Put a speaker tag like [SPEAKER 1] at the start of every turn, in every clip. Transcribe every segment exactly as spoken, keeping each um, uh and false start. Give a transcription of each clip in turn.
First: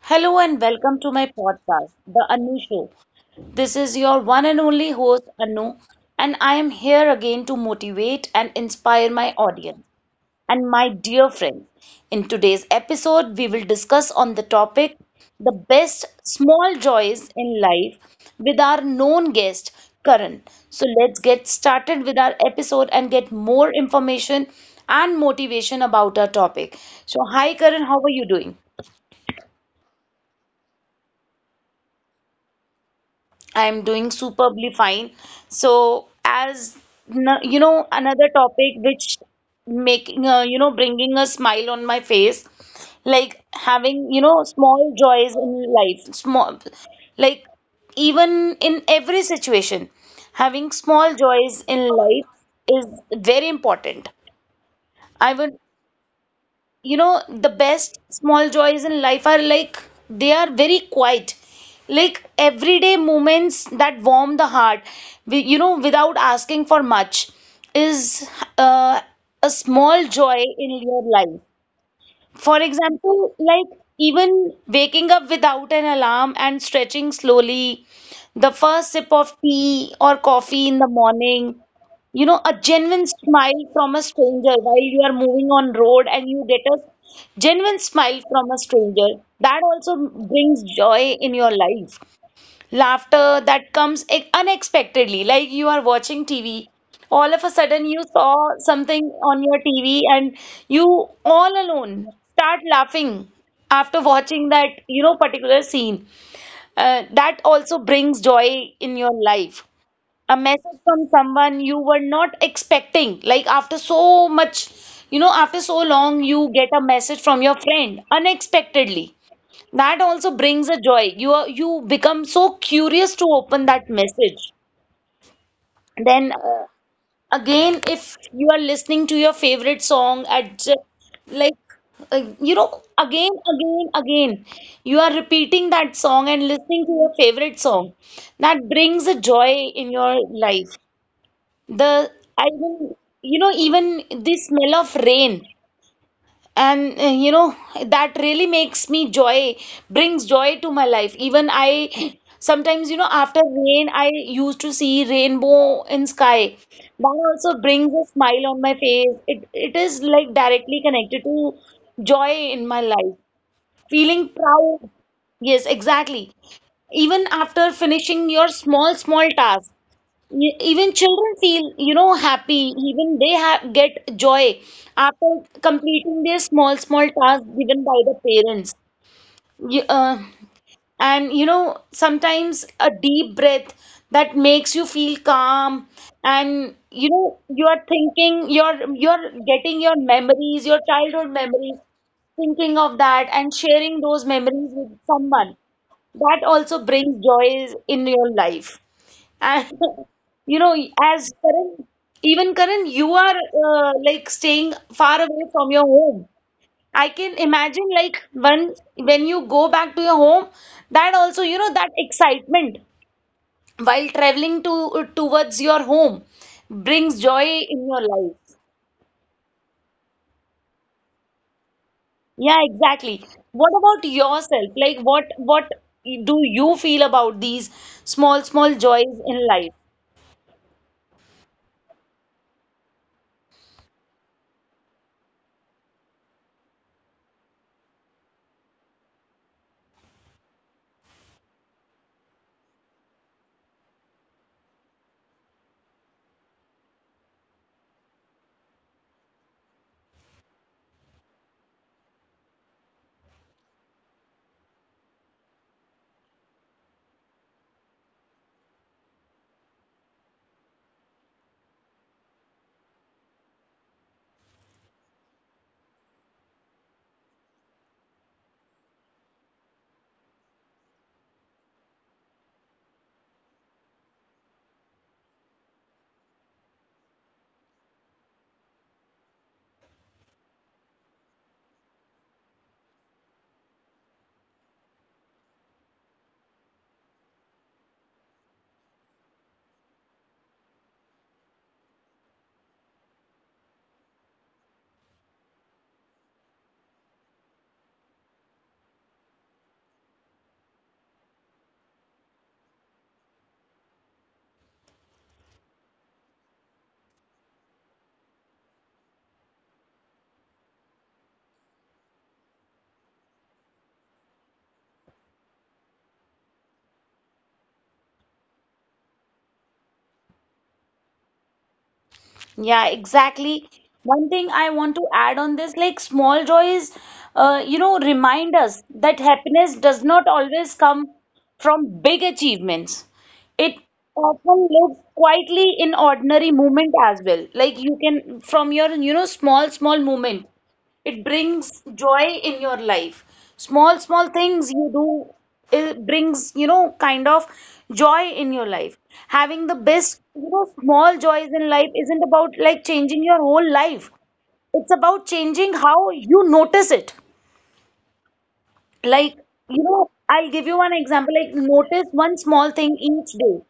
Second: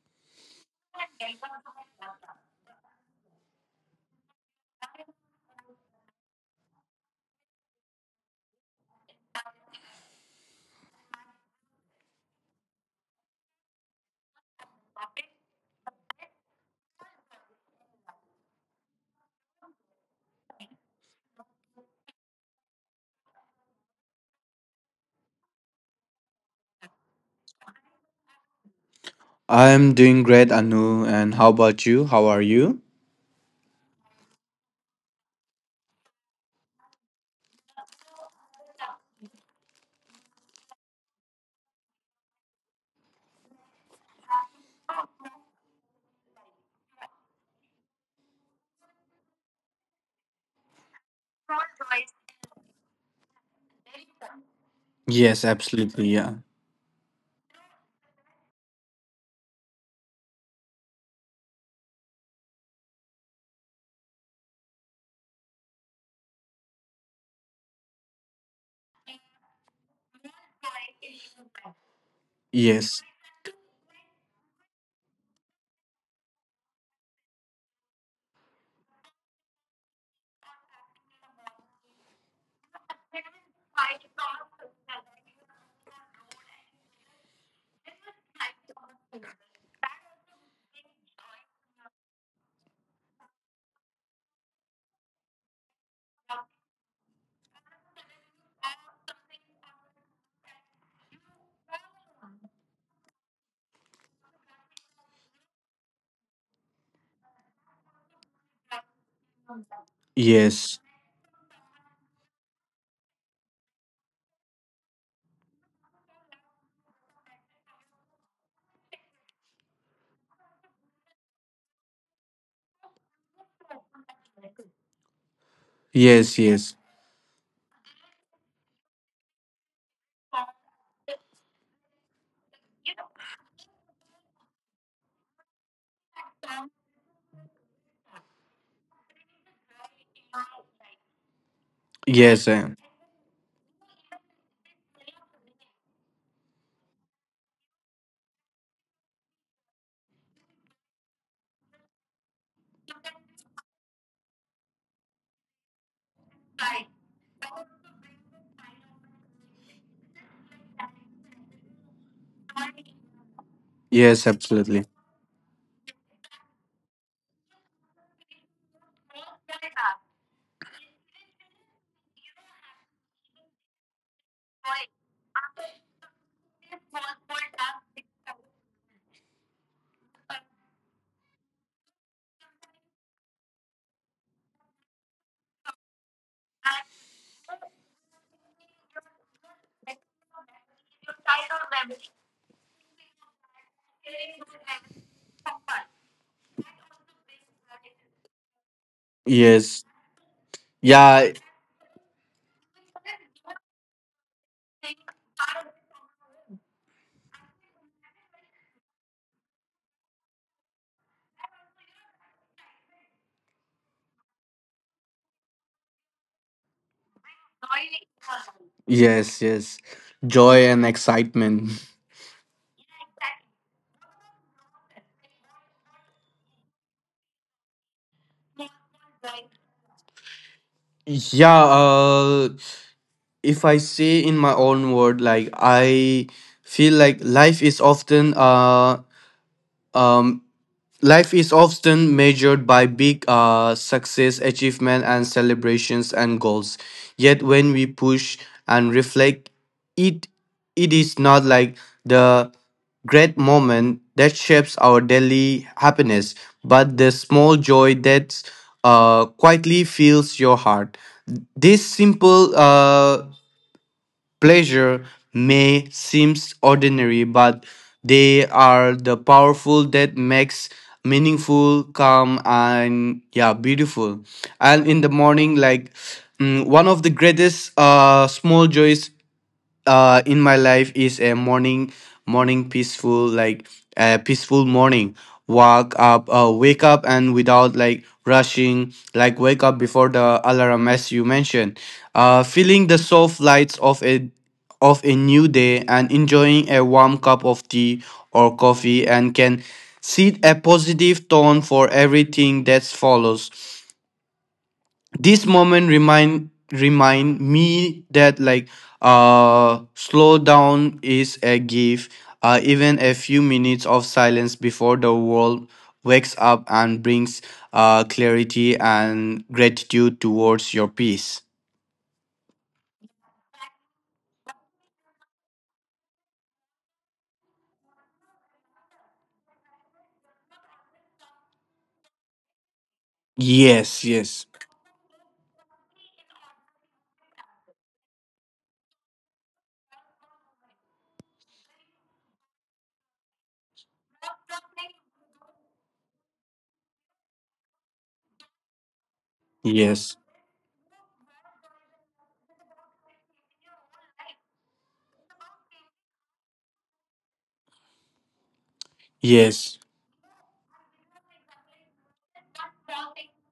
[SPEAKER 1] Hello and welcome to my podcast, The Anu Show. This is your one and only host, Anu, and I am here again to motivate and inspire my audience and my dear friends. In today's episode, we will discuss on the topic the best small joys in life with our known guest, Karan. So let's get started with our episode and get more information and motivation about our topic. So, hi Karan, how are you doing?
[SPEAKER 2] I'm doing great, Anu. And how about you? How are you?
[SPEAKER 1] I'm doing superbly fine. So, as n- you know, another topic which making uh, you know bringing a smile on my face, like having you know small joys in life, small like even in every situation, having small joys in life is very important.
[SPEAKER 2] Yes,
[SPEAKER 1] I would
[SPEAKER 2] absolutely. Yeah.
[SPEAKER 1] you know the best small joys in life are like they are very quiet like everyday moments that warm the heart we, you know without asking for much is uh, a small joy in your life, for
[SPEAKER 2] Yes.
[SPEAKER 1] example, like even waking up without an alarm and stretching slowly, the first sip of tea or coffee in the morning, you know, a genuine smile from a stranger while you are moving on road and you get a genuine smile from a stranger, that also brings joy in your life. Laughter that comes ex- unexpectedly, like you are watching TV, all of a sudden you saw something on your TV and you all alone start laughing after watching that you know particular scene. Uh, that also brings joy in your life. A message
[SPEAKER 2] Yes.
[SPEAKER 1] from someone you were not expecting, like after so much you know after so long you get a message from your friend unexpectedly, that also brings a joy. You are, you become so curious to open that message. Then
[SPEAKER 2] Yes.
[SPEAKER 1] uh,
[SPEAKER 2] Yes.
[SPEAKER 1] again, if you are listening to your favorite song at ju- like uh, you know again, again, again, you are repeating that song and listening to your favorite song. That brings a joy in your life. The I
[SPEAKER 2] Yes. I am.
[SPEAKER 1] even you know even the smell of rain and uh, you know that really makes me joy, brings joy to my life. Even I sometimes you know after rain I used to see rainbow in sky, that also brings a smile on my face. It it is like directly connected to joy in my life. Feeling
[SPEAKER 2] Yes.
[SPEAKER 1] proud,
[SPEAKER 2] Absolutely.
[SPEAKER 1] yes exactly, even after finishing your small small task. E- Even children feel, you know, happy. Even they have get joy after completing their small, small tasks given by the parents. You, uh, and you know, sometimes a deep breath that makes you feel calm, and you know, you are thinking, you're you're getting your memories, your childhood memories, thinking of that, and sharing those memories with someone. That also brings joy in your life. And
[SPEAKER 2] Yes.
[SPEAKER 1] you know, as
[SPEAKER 2] Yeah.
[SPEAKER 1] Karan, even Karan, you are uh, like staying far away from your home. I can imagine like when when you go back to your home, that also, you know, that excitement while traveling to towards your home brings joy in your life.
[SPEAKER 2] Yes. Yes. Joy and excitement.
[SPEAKER 1] Yeah, exactly. What about yourself? Like what what do you feel about these small small joys in life?
[SPEAKER 2] Yeah. Uh, if I say in my own word, like I feel like life is often uh um life is often measured by big uh, success, achievement, and celebrations and goals. Yet, when we push and reflect, it it is not like the great moment that shapes our daily happiness, but the small joy that uh, quietly fills your heart. This simple uh, pleasure may seem ordinary, but they are the powerful that makes meaningful, calm, and yeah, beautiful. And in the morning, like mm, one of the greatest uh, small joys uh in my life is a morning morning peaceful like a peaceful morning walk up uh, wake up and without like rushing, like wake up before the alarm as you mentioned, uh feeling the soft lights of a of a new day and enjoying a warm cup of tea or coffee and can set a positive tone for everything that follows. This moment remind remind me that like uh slow down is a gift. Uh, even a few minutes of silence before the world wakes up and brings uh, clarity and gratitude towards your peace.
[SPEAKER 1] Yeah, exactly. One thing I want to add on this, like small joys, uh, you know, remind us that happiness does not always come from big achievements. It
[SPEAKER 2] Yes, yes.
[SPEAKER 1] often lives quietly in ordinary moment as well. Like you can, from your, you know, small, small moment. It brings joy in your life. Small, small things you do, it brings, you know, kind of joy in your life. Having the best,
[SPEAKER 2] Yes,
[SPEAKER 1] you know, small joys in life isn't about like changing your whole life. It's about changing how you notice it. Like, you
[SPEAKER 2] yes.
[SPEAKER 1] know, I'll give you one example. Like, notice one small thing each day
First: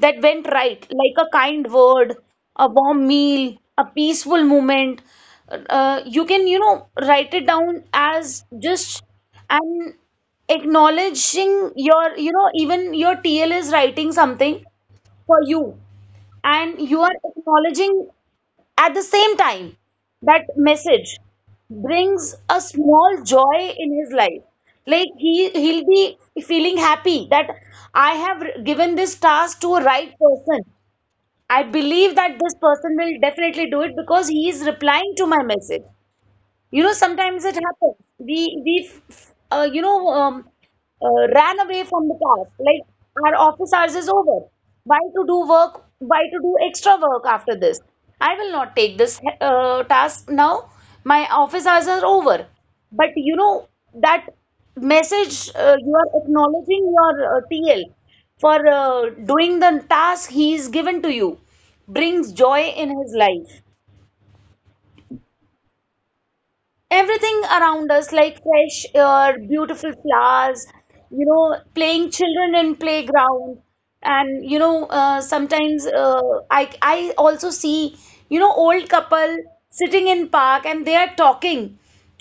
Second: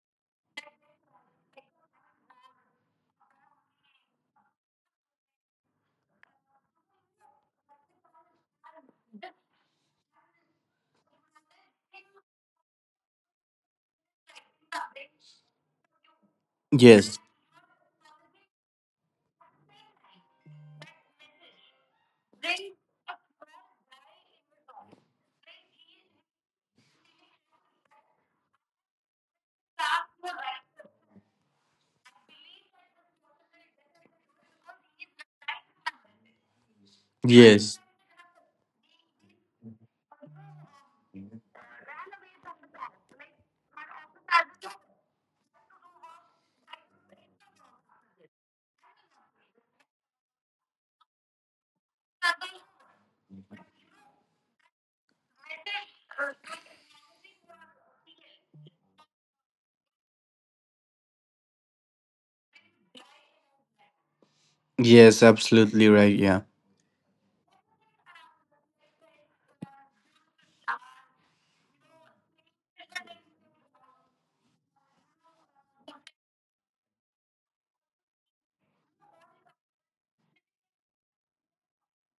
[SPEAKER 1] that went right, like a kind word, a warm meal, a peaceful moment. Uh, you can, you know, write it down as just an acknowledging your, you know, even your T L is writing something for you, and you are
[SPEAKER 2] Yes,
[SPEAKER 1] acknowledging at the same time that message brings a small joy in his life. Like he he'll be feeling happy that I have given this task to a right person. I believe that this person will definitely do it because he is replying to my message. You know, sometimes it
[SPEAKER 2] yes.
[SPEAKER 1] happens. We we uh, you know um, uh, ran away from the task. Like our office hours is over. Why to do work? Why to do extra work after this? I will not take this uh, task now. My office hours are over. But you know that message uh, you are acknowledging your uh, T L for uh, doing the task he is given to you brings joy in his life.
[SPEAKER 2] Yes, absolutely right. Yeah.
[SPEAKER 1] Everything around us like fresh air, beautiful flowers, you know playing children in playground, and you know uh, sometimes uh, i i also see you know old couple sitting in park and they are talking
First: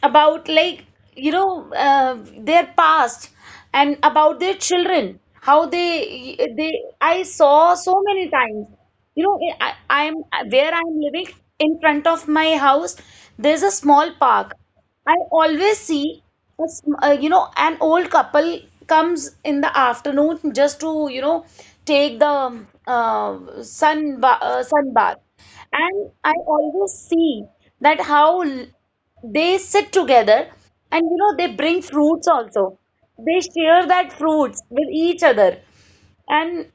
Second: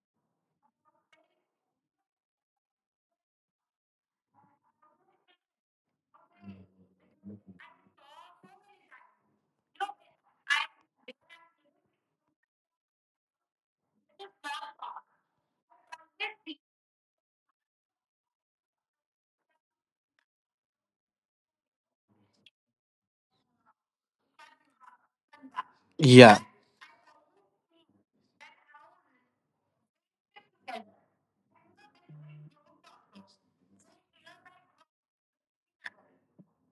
[SPEAKER 1] about like you know uh, their past and about their children, how they they I saw so many times. You know, I, I'm where I'm living in front of my house, there's a small park. I always see a, sm- uh, you know, an old couple comes in the afternoon just to, you know, take the um, uh, sun ba uh, sun bath. And I
[SPEAKER 2] Yeah.
[SPEAKER 1] always see that how l- they sit together and, you know, they bring fruits also. They share that fruits with each other and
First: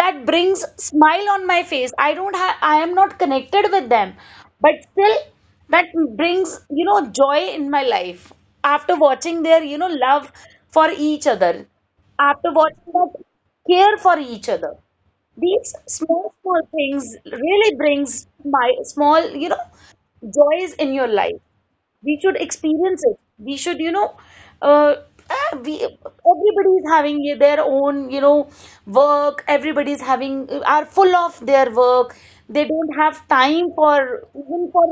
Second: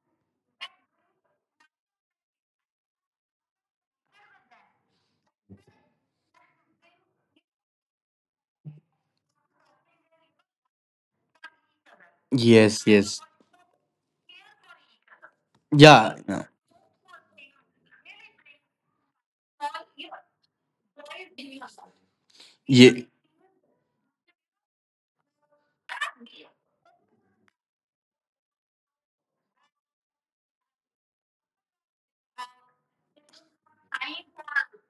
[SPEAKER 1] that brings smile on my face. I don't have, I am not connected with them, but still that brings you know joy in my life after watching their you know love for each other, after
[SPEAKER 2] Yes,
[SPEAKER 1] watching that
[SPEAKER 2] yes.
[SPEAKER 1] care for each other. These
[SPEAKER 2] Yeah.
[SPEAKER 1] small small things really brings my small you know joys in your life. We should
[SPEAKER 2] Yeah.
[SPEAKER 1] experience it, we should you know uh, eh, we, everybody is having their own you know work, everybody is having, are full of their work, they don't have time for even for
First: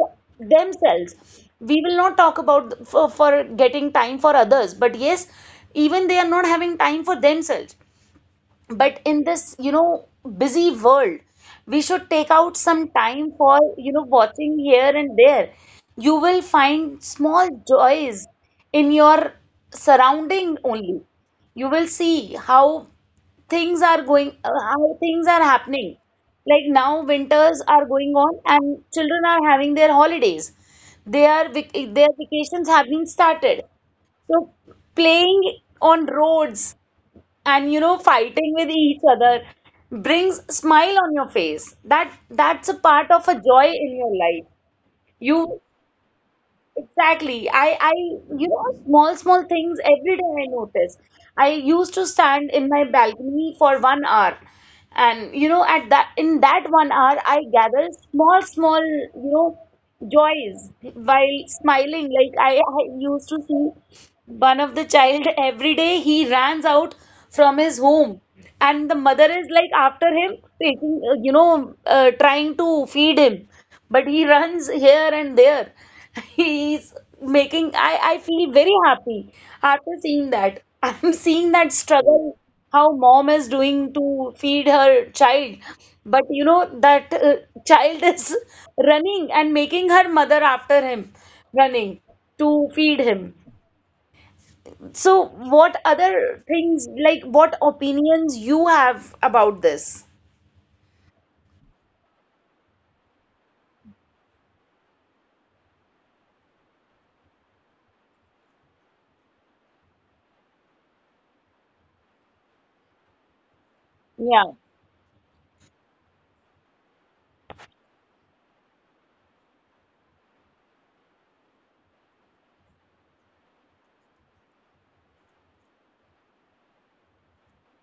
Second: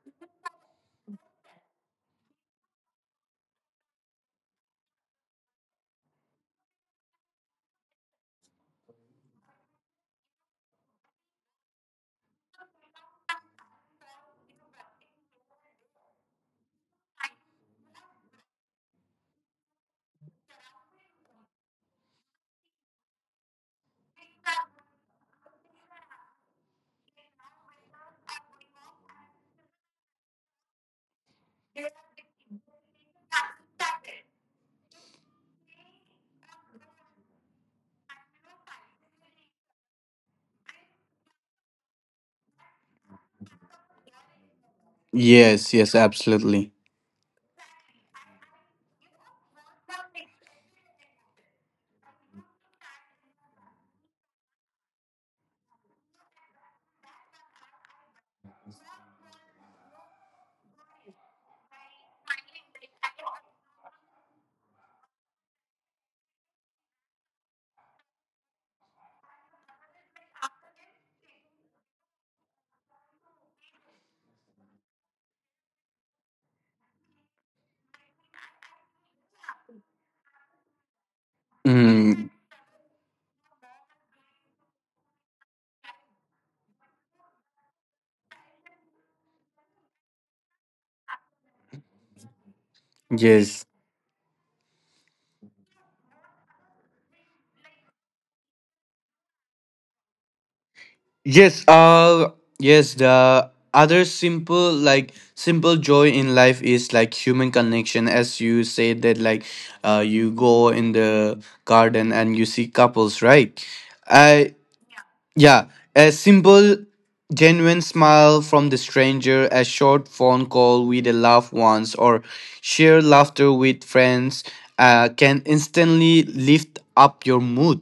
[SPEAKER 1] themselves. We will not talk about for, for getting time for others, but yes, even they are not having time for themselves. But in this you know busy world, we should take out some time for you know watching here and there. You will find small joys in your surrounding only. You will see how things are going, uh, how things are happening. Like now winters are going on and children are having their holidays, their vac- their vacations have been started. So playing on roads and you know fighting with each other brings smile on your face. That that's a part of a joy in your life. You
[SPEAKER 2] Yes, yes, absolutely.
[SPEAKER 1] exactly, i i you know small small things every day I notice. I used to stand in my balcony for one hour and you know at that in that one hour I gather small small you know joys while smiling. Like i, I used to see one of the child every day he runs out from his home and the mother is like after him taking uh, you know uh, trying to feed him, but he runs here and there. He's making, I I feel very happy after seeing that. I'm seeing that
[SPEAKER 2] Mm.
[SPEAKER 1] struggle how mom is doing to feed her child, but you know that uh, child is running and making her mother after him running to feed him.
[SPEAKER 2] Yes.
[SPEAKER 1] So, what other things, like what opinions you have about this?
[SPEAKER 2] Yes. Uh yes, the other simple, like simple joy in life is like human connection. As you said that, like uh you go in the garden and you see couples, right?
[SPEAKER 1] Yeah,
[SPEAKER 2] I Yeah, a simple, genuine smile from the stranger, a short phone call with a laugh once, or sheer laughter with friends uh, can instantly lift up your mood.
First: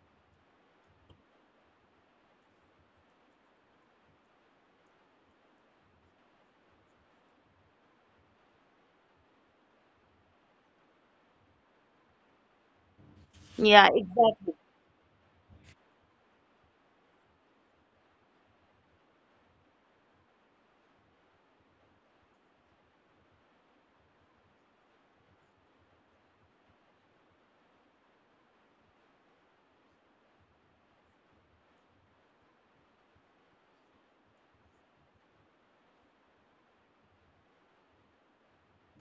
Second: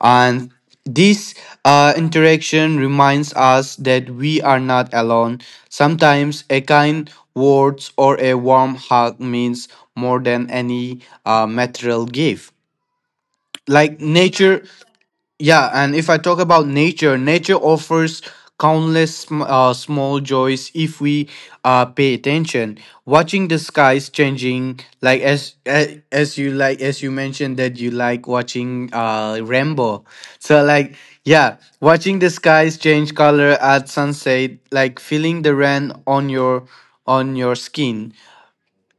[SPEAKER 2] And this uh, interaction reminds us that we are not alone. Sometimes a kind words or a warm hug means more than any uh, material gift.
[SPEAKER 1] yeah,
[SPEAKER 2] Like
[SPEAKER 1] exactly.
[SPEAKER 2] nature, yeah, and if I talk about nature, nature offers countless sm- uh, small joys if we uh, pay attention. Watching the skies changing, like as as, as you, like as you mentioned that you like watching uh, Rambo. So like, yeah, watching the skies change color at sunset, like feeling the rain on your on your skin,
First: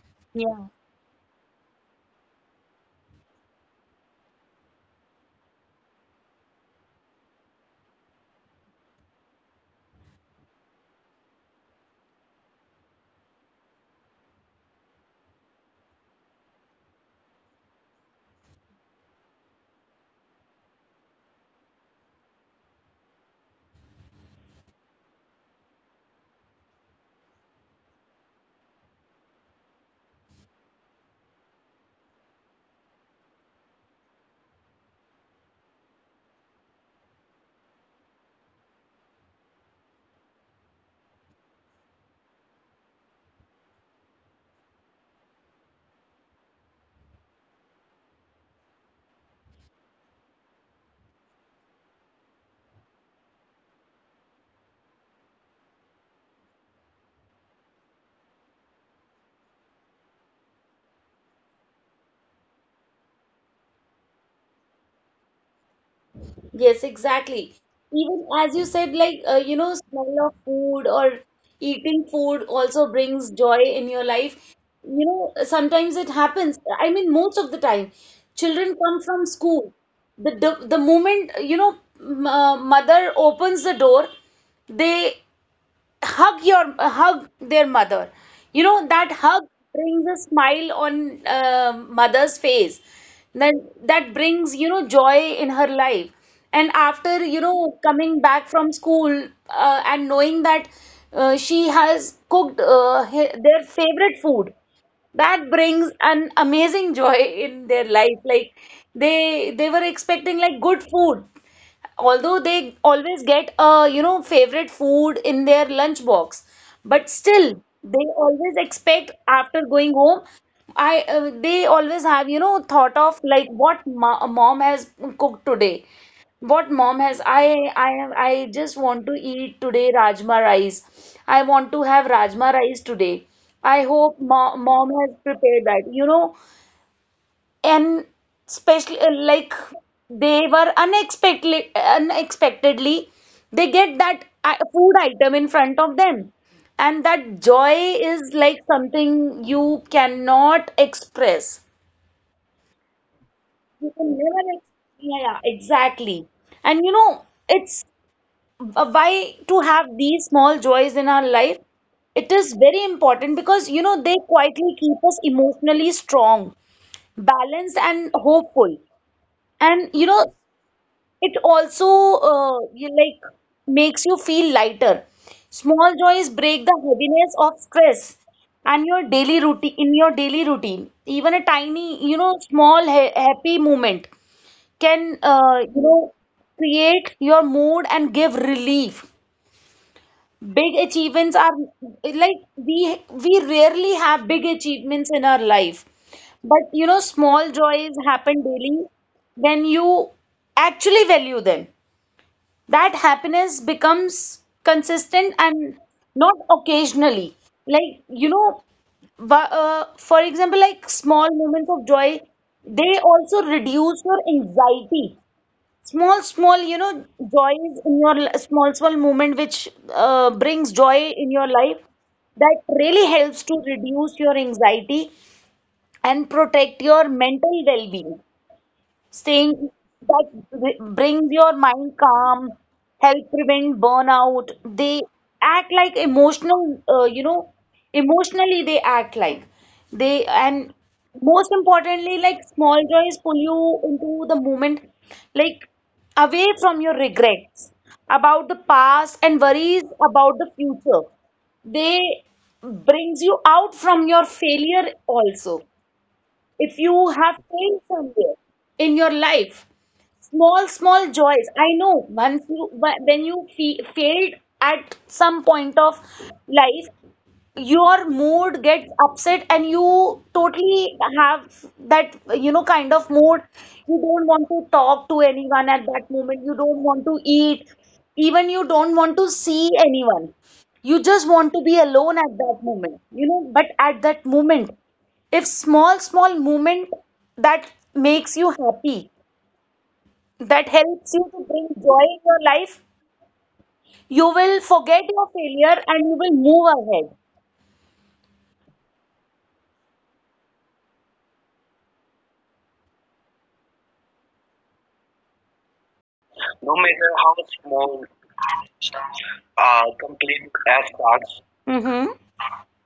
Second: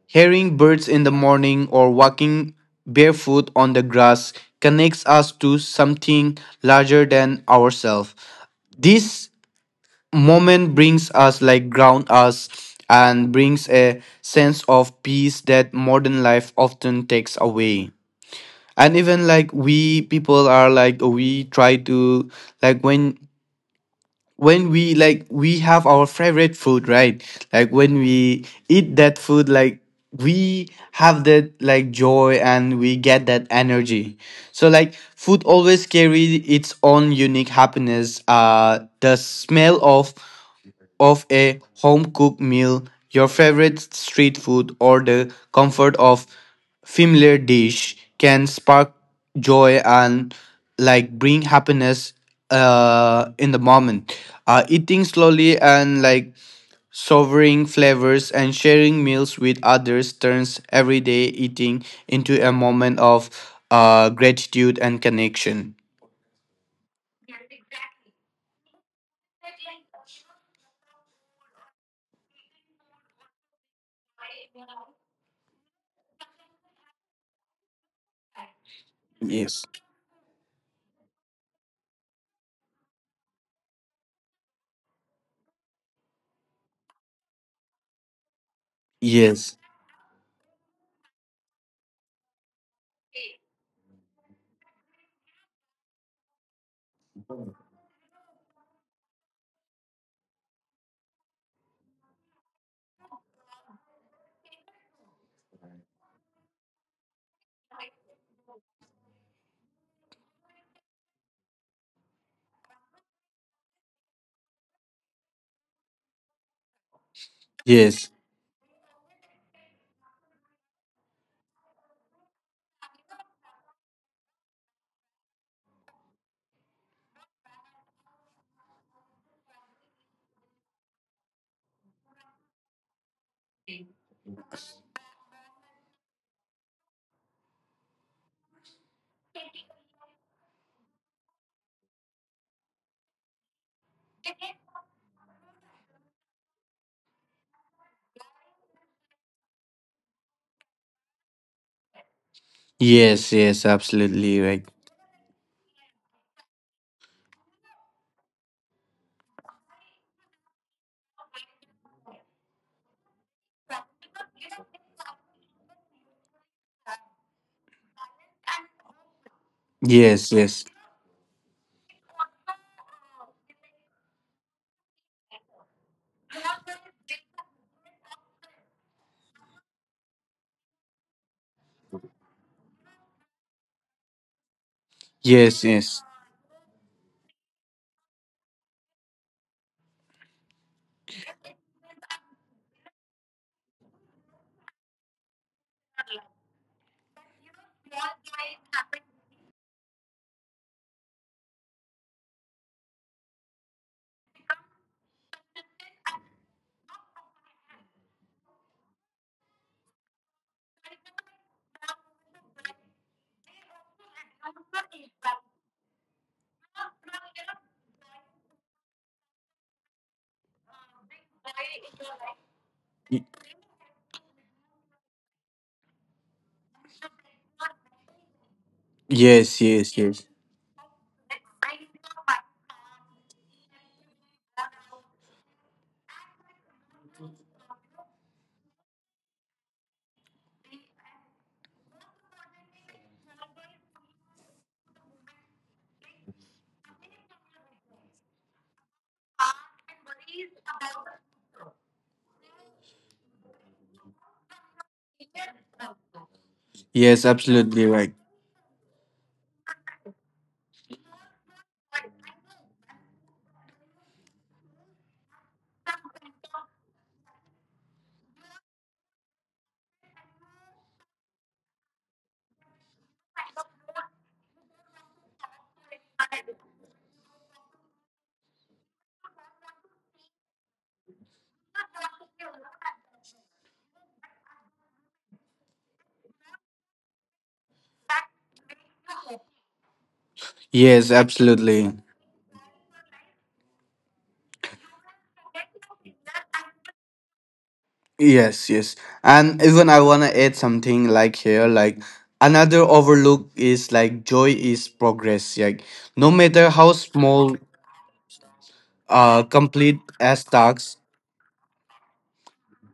[SPEAKER 2] hearing
[SPEAKER 1] Yeah.
[SPEAKER 2] birds in the morning or walking barefoot on the grass connects us to something larger than ourselves. This moment brings us, like, ground us and brings a sense of peace that modern life often takes away. And even like we people are like we try to like when when we, like, we have our favorite food, right? Like when we eat that food, like we have that like joy and we get that energy. So like food always carry its own unique happiness. Uh the smell of of a home-cooked meal, your favorite street food, or the comfort of familiar dish can spark joy and like bring happiness uh, in the moment. Uh, eating slowly and, like, savoring flavors and sharing meals with others turns everyday eating into a moment of uh, gratitude and connection.
[SPEAKER 1] Yes, exactly. Even as you said, like, uh, you know, smell of food or eating food also brings joy in your life. You know, sometimes it happens. I mean, most of the time, children come from
[SPEAKER 2] Yes.
[SPEAKER 1] school. The, the, the moment, you know, m- uh, mother opens the door, they hug your hug their mother. You know that hug
[SPEAKER 2] Yes.
[SPEAKER 1] brings a smile on uh, mother's face, then that brings you know joy in her life. And after you know coming back from school, uh, and knowing that uh, she has cooked, uh, he- their favorite food, that brings an amazing joy in their life. Like, they they were expecting, like, good food. Although they always get a, you know favorite food in their lunch box, but still they
[SPEAKER 2] Yes.
[SPEAKER 1] always expect, after going home. I uh, They always have, you know thought of like what ma- mom has cooked today, what mom has. I i i just want to eat today rajma rice. I want to have rajma rice today. I hope mo- mom has prepared that you know And especially, uh, like, they were unexpectedly unexpectedly they get that i- food item in front of them, and that joy is like something you cannot express.
[SPEAKER 2] Yes. Yes,
[SPEAKER 1] You can never
[SPEAKER 2] absolutely
[SPEAKER 1] ex-
[SPEAKER 2] right.
[SPEAKER 1] Yeah, yeah, exactly. And you know it's uh, why to have these small joys in our life? It is very important because you know they quietly keep us emotionally strong, balanced, and hopeful. And you know
[SPEAKER 2] Yes, yes,
[SPEAKER 1] it also, uh, you like, makes you feel lighter. Small joys break the heaviness of stress and your daily routine in your daily routine. Even a tiny, you know, small ha happy moment can, uh,
[SPEAKER 2] yes,
[SPEAKER 1] you
[SPEAKER 2] yes.
[SPEAKER 1] know create your mood and give relief. Big achievements are, like, we we rarely have big achievements in our life. But you know, small joys happen daily. When you actually value them, that happiness becomes consistent and not occasionally. Like, you know wa- uh, for example, like, small moments of joy, they also reduce your anxiety. Small, small, you know joys in your li- small, small moment which, uh, brings joy in your life, that really
[SPEAKER 2] Y-
[SPEAKER 1] helps to reduce your anxiety and protect your mental well-being. Staying
[SPEAKER 2] yes, yes,
[SPEAKER 1] that
[SPEAKER 2] yes,
[SPEAKER 1] br- brings your mind calm, help prevent burnout. They act like emotional, uh, you know, emotionally they act like they and most importantly, like, small joys pull you into the moment, like, away from your regrets about the past and worries about the future. They brings you out from your failure also, if you have
[SPEAKER 2] yes,
[SPEAKER 1] pain
[SPEAKER 2] absolutely right.
[SPEAKER 1] somewhere in your life. Small, small joys, I know once you but when you fe- failed at some point of life, your mood gets upset, and you totally have that, you know kind of mood. You don't want to talk to anyone at that moment, you don't want to eat, even you don't want to see anyone. You just want to be alone at that moment, you know but at that moment, if small, small moment that makes you happy, that helps you
[SPEAKER 2] Yes,
[SPEAKER 1] to bring joy
[SPEAKER 2] absolutely.
[SPEAKER 1] in your life, you will forget your failure and you will move ahead.
[SPEAKER 2] Yes, yes. And even I want to add something like here, like another overlook is like joy is progress. Like no matter
[SPEAKER 1] No
[SPEAKER 2] how
[SPEAKER 1] matter how
[SPEAKER 2] small,
[SPEAKER 1] small,
[SPEAKER 2] uh,
[SPEAKER 1] uh,
[SPEAKER 2] complete as
[SPEAKER 1] complete as
[SPEAKER 2] tasks,
[SPEAKER 1] tasks. Mm-hmm.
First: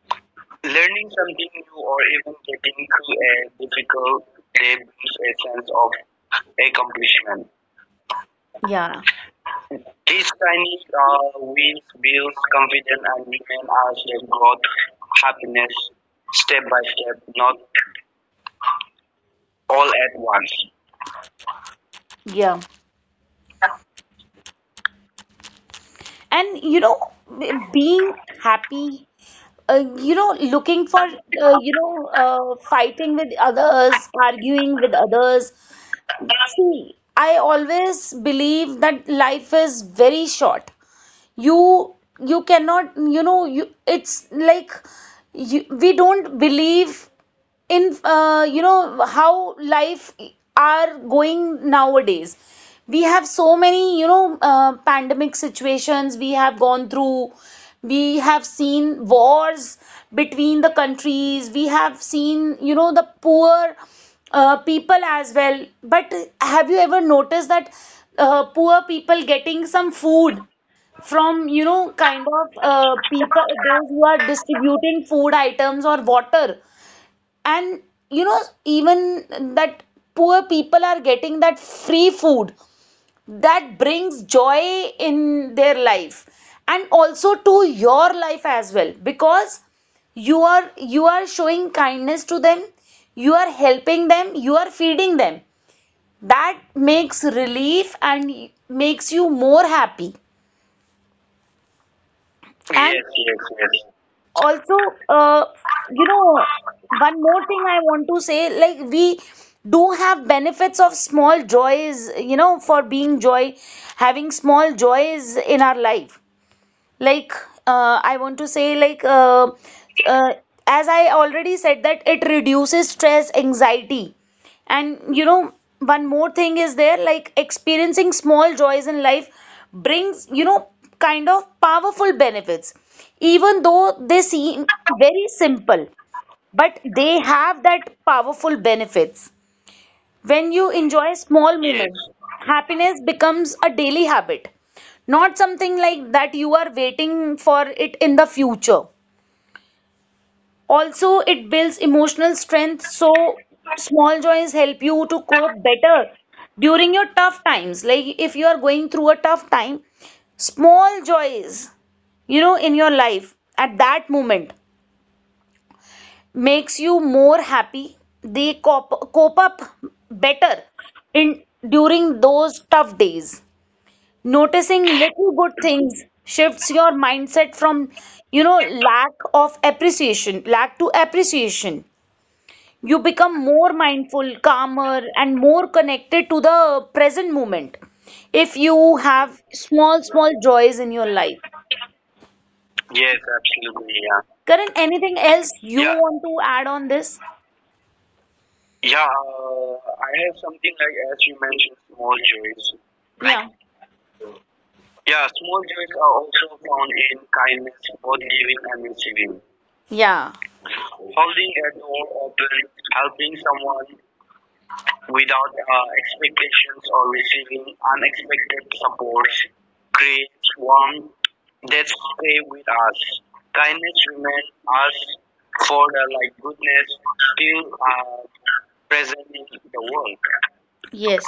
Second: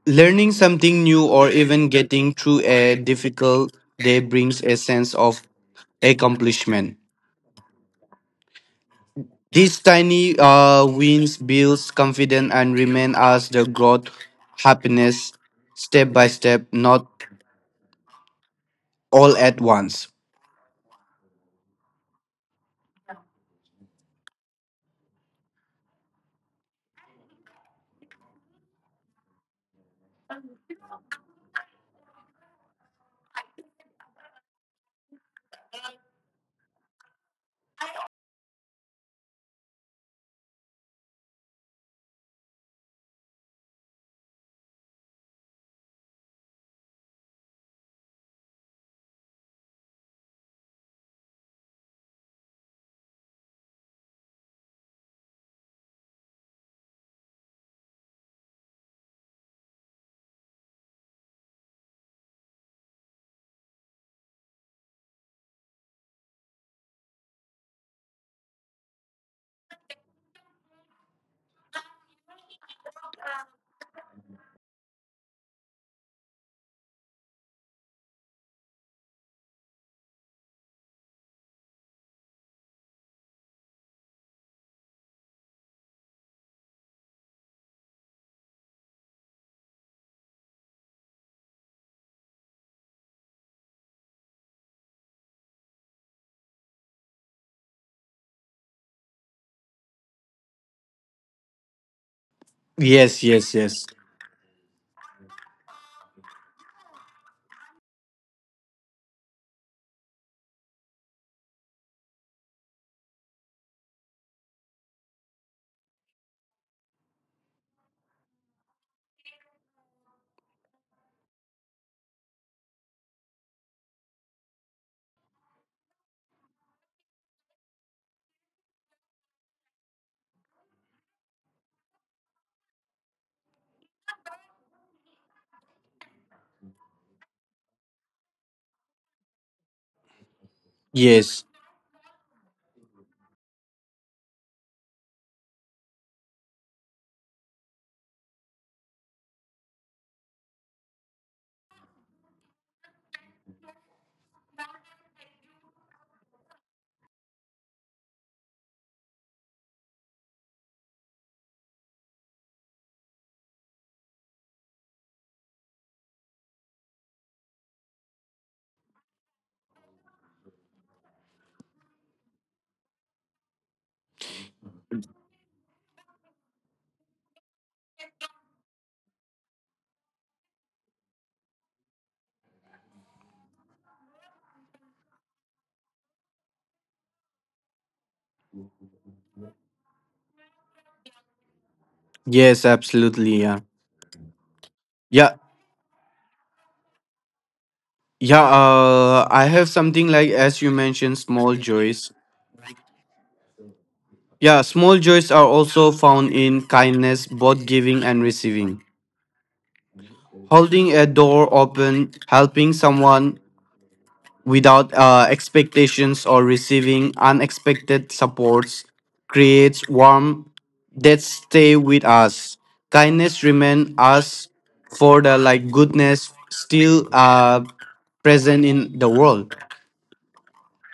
[SPEAKER 2] learning something
[SPEAKER 1] Learning
[SPEAKER 2] new
[SPEAKER 1] something
[SPEAKER 2] or
[SPEAKER 1] new
[SPEAKER 2] even
[SPEAKER 1] or even
[SPEAKER 2] getting through
[SPEAKER 1] getting
[SPEAKER 2] a
[SPEAKER 1] through a
[SPEAKER 2] difficult day
[SPEAKER 1] difficult
[SPEAKER 2] brings a
[SPEAKER 1] day
[SPEAKER 2] sense
[SPEAKER 1] brings a
[SPEAKER 2] of
[SPEAKER 1] sense of
[SPEAKER 2] accomplishment.
[SPEAKER 1] accomplishment. Yeah.
[SPEAKER 2] These
[SPEAKER 1] These
[SPEAKER 2] tiny
[SPEAKER 1] tiny,
[SPEAKER 2] uh,
[SPEAKER 1] uh,
[SPEAKER 2] wins
[SPEAKER 1] wins
[SPEAKER 2] builds
[SPEAKER 1] builds
[SPEAKER 2] confidence and
[SPEAKER 1] confidence
[SPEAKER 2] remain
[SPEAKER 1] and
[SPEAKER 2] as
[SPEAKER 1] remain
[SPEAKER 2] the
[SPEAKER 1] as
[SPEAKER 2] growth
[SPEAKER 1] they growth
[SPEAKER 2] happiness
[SPEAKER 1] happiness
[SPEAKER 2] step by
[SPEAKER 1] step
[SPEAKER 2] step,
[SPEAKER 1] by
[SPEAKER 2] not
[SPEAKER 1] step, not
[SPEAKER 2] all at
[SPEAKER 1] all at
[SPEAKER 2] once.
[SPEAKER 1] once. Yeah. And you know, being happy, uh, you know, looking for, uh, you know, uh, fighting with others, arguing with others. See, I always believe that life is very short. You, you cannot, you know, you, it's like, you, we don't believe in, uh, you know how life are going nowadays. We have so many, you know uh, pandemic situations we have gone through. We have seen wars between the countries, we have seen, you know the poor, uh, people as well, but have you ever noticed that, uh, poor people getting some food from, you know kind of, uh, people, those who are distributing food items or water, and you know even that poor people are getting that free food, that brings joy in their life, and also to your life as well, because you are you are showing kindness to them, you are helping them, you are feeding them, that makes relief and makes you more happy. And yes, yes,
[SPEAKER 2] Yes, yes,
[SPEAKER 1] yes.
[SPEAKER 2] yes.
[SPEAKER 1] Also, uh, you know one more thing I want to say, like, we do have benefits of small joys, you know for being joy, having small joys in our life. Like, uh, I want to say, like, uh, uh, as I already said that it reduces stress, anxiety, and you know one more thing is there, like, experiencing small joys in life brings, you know kind of powerful benefits, even though they seem very simple, but they have that powerful benefits. When you enjoy small,
[SPEAKER 2] Yes.
[SPEAKER 1] yes, moments, happiness becomes a daily habit, not something like that you are waiting for it in the future. Also, it builds emotional strength, so small joys help you to cope better during your tough times. Like, if you are going through a tough time, small joys, you know, in your life at that moment makes you more happy. They cope, cope up better in during those tough days. Noticing little good things shifts your mindset from, you know, lack of appreciation, lack to appreciation. You become more mindful, calmer, and more connected to the present moment if you have small, small joys in your life.
[SPEAKER 2] Yes,
[SPEAKER 1] Yes,
[SPEAKER 2] absolutely. Yeah.
[SPEAKER 1] absolutely. Yeah. Karan, anything else
[SPEAKER 2] Yeah.
[SPEAKER 1] you, yeah, want to add on this?
[SPEAKER 2] Yeah,
[SPEAKER 1] Yeah.
[SPEAKER 2] uh I
[SPEAKER 1] Uh,
[SPEAKER 2] have
[SPEAKER 1] I have
[SPEAKER 2] something like
[SPEAKER 1] something,
[SPEAKER 2] as
[SPEAKER 1] like,
[SPEAKER 2] you
[SPEAKER 1] as you
[SPEAKER 2] mentioned
[SPEAKER 1] mentioned,
[SPEAKER 2] small
[SPEAKER 1] small
[SPEAKER 2] joys.
[SPEAKER 1] joys. Like, yeah.
[SPEAKER 2] Yeah,
[SPEAKER 1] Yeah,
[SPEAKER 2] small joys
[SPEAKER 1] small
[SPEAKER 2] are
[SPEAKER 1] joys are
[SPEAKER 2] also
[SPEAKER 1] also
[SPEAKER 2] found
[SPEAKER 1] found
[SPEAKER 2] in
[SPEAKER 1] in
[SPEAKER 2] kindness,
[SPEAKER 1] kindness,
[SPEAKER 2] both
[SPEAKER 1] both
[SPEAKER 2] giving and
[SPEAKER 1] giving and
[SPEAKER 2] receiving.
[SPEAKER 1] receiving. Yeah.
[SPEAKER 2] Holding a
[SPEAKER 1] Holding a
[SPEAKER 2] door
[SPEAKER 1] door
[SPEAKER 2] open,
[SPEAKER 1] open,
[SPEAKER 2] helping
[SPEAKER 1] helping
[SPEAKER 2] someone,
[SPEAKER 1] someone
[SPEAKER 2] without
[SPEAKER 1] without,
[SPEAKER 2] uh,
[SPEAKER 1] uh,
[SPEAKER 2] expectations or
[SPEAKER 1] expectations, or
[SPEAKER 2] receiving
[SPEAKER 1] receiving
[SPEAKER 2] unexpected
[SPEAKER 1] unexpected
[SPEAKER 2] supports,
[SPEAKER 1] support
[SPEAKER 2] creates
[SPEAKER 1] creates
[SPEAKER 2] warmth
[SPEAKER 1] warmth
[SPEAKER 2] that
[SPEAKER 1] that
[SPEAKER 2] stay
[SPEAKER 1] stay
[SPEAKER 2] with
[SPEAKER 1] with
[SPEAKER 2] us.
[SPEAKER 1] us.
[SPEAKER 2] Kindness
[SPEAKER 1] Kindness
[SPEAKER 2] remain
[SPEAKER 1] remains
[SPEAKER 2] us
[SPEAKER 1] us
[SPEAKER 2] for the,
[SPEAKER 1] for the,
[SPEAKER 2] like,
[SPEAKER 1] like,
[SPEAKER 2] goodness
[SPEAKER 1] goodness
[SPEAKER 2] still
[SPEAKER 1] still,
[SPEAKER 2] uh,
[SPEAKER 1] uh,
[SPEAKER 2] present
[SPEAKER 1] present
[SPEAKER 2] in the
[SPEAKER 1] in the
[SPEAKER 2] world.
[SPEAKER 1] world. Yes.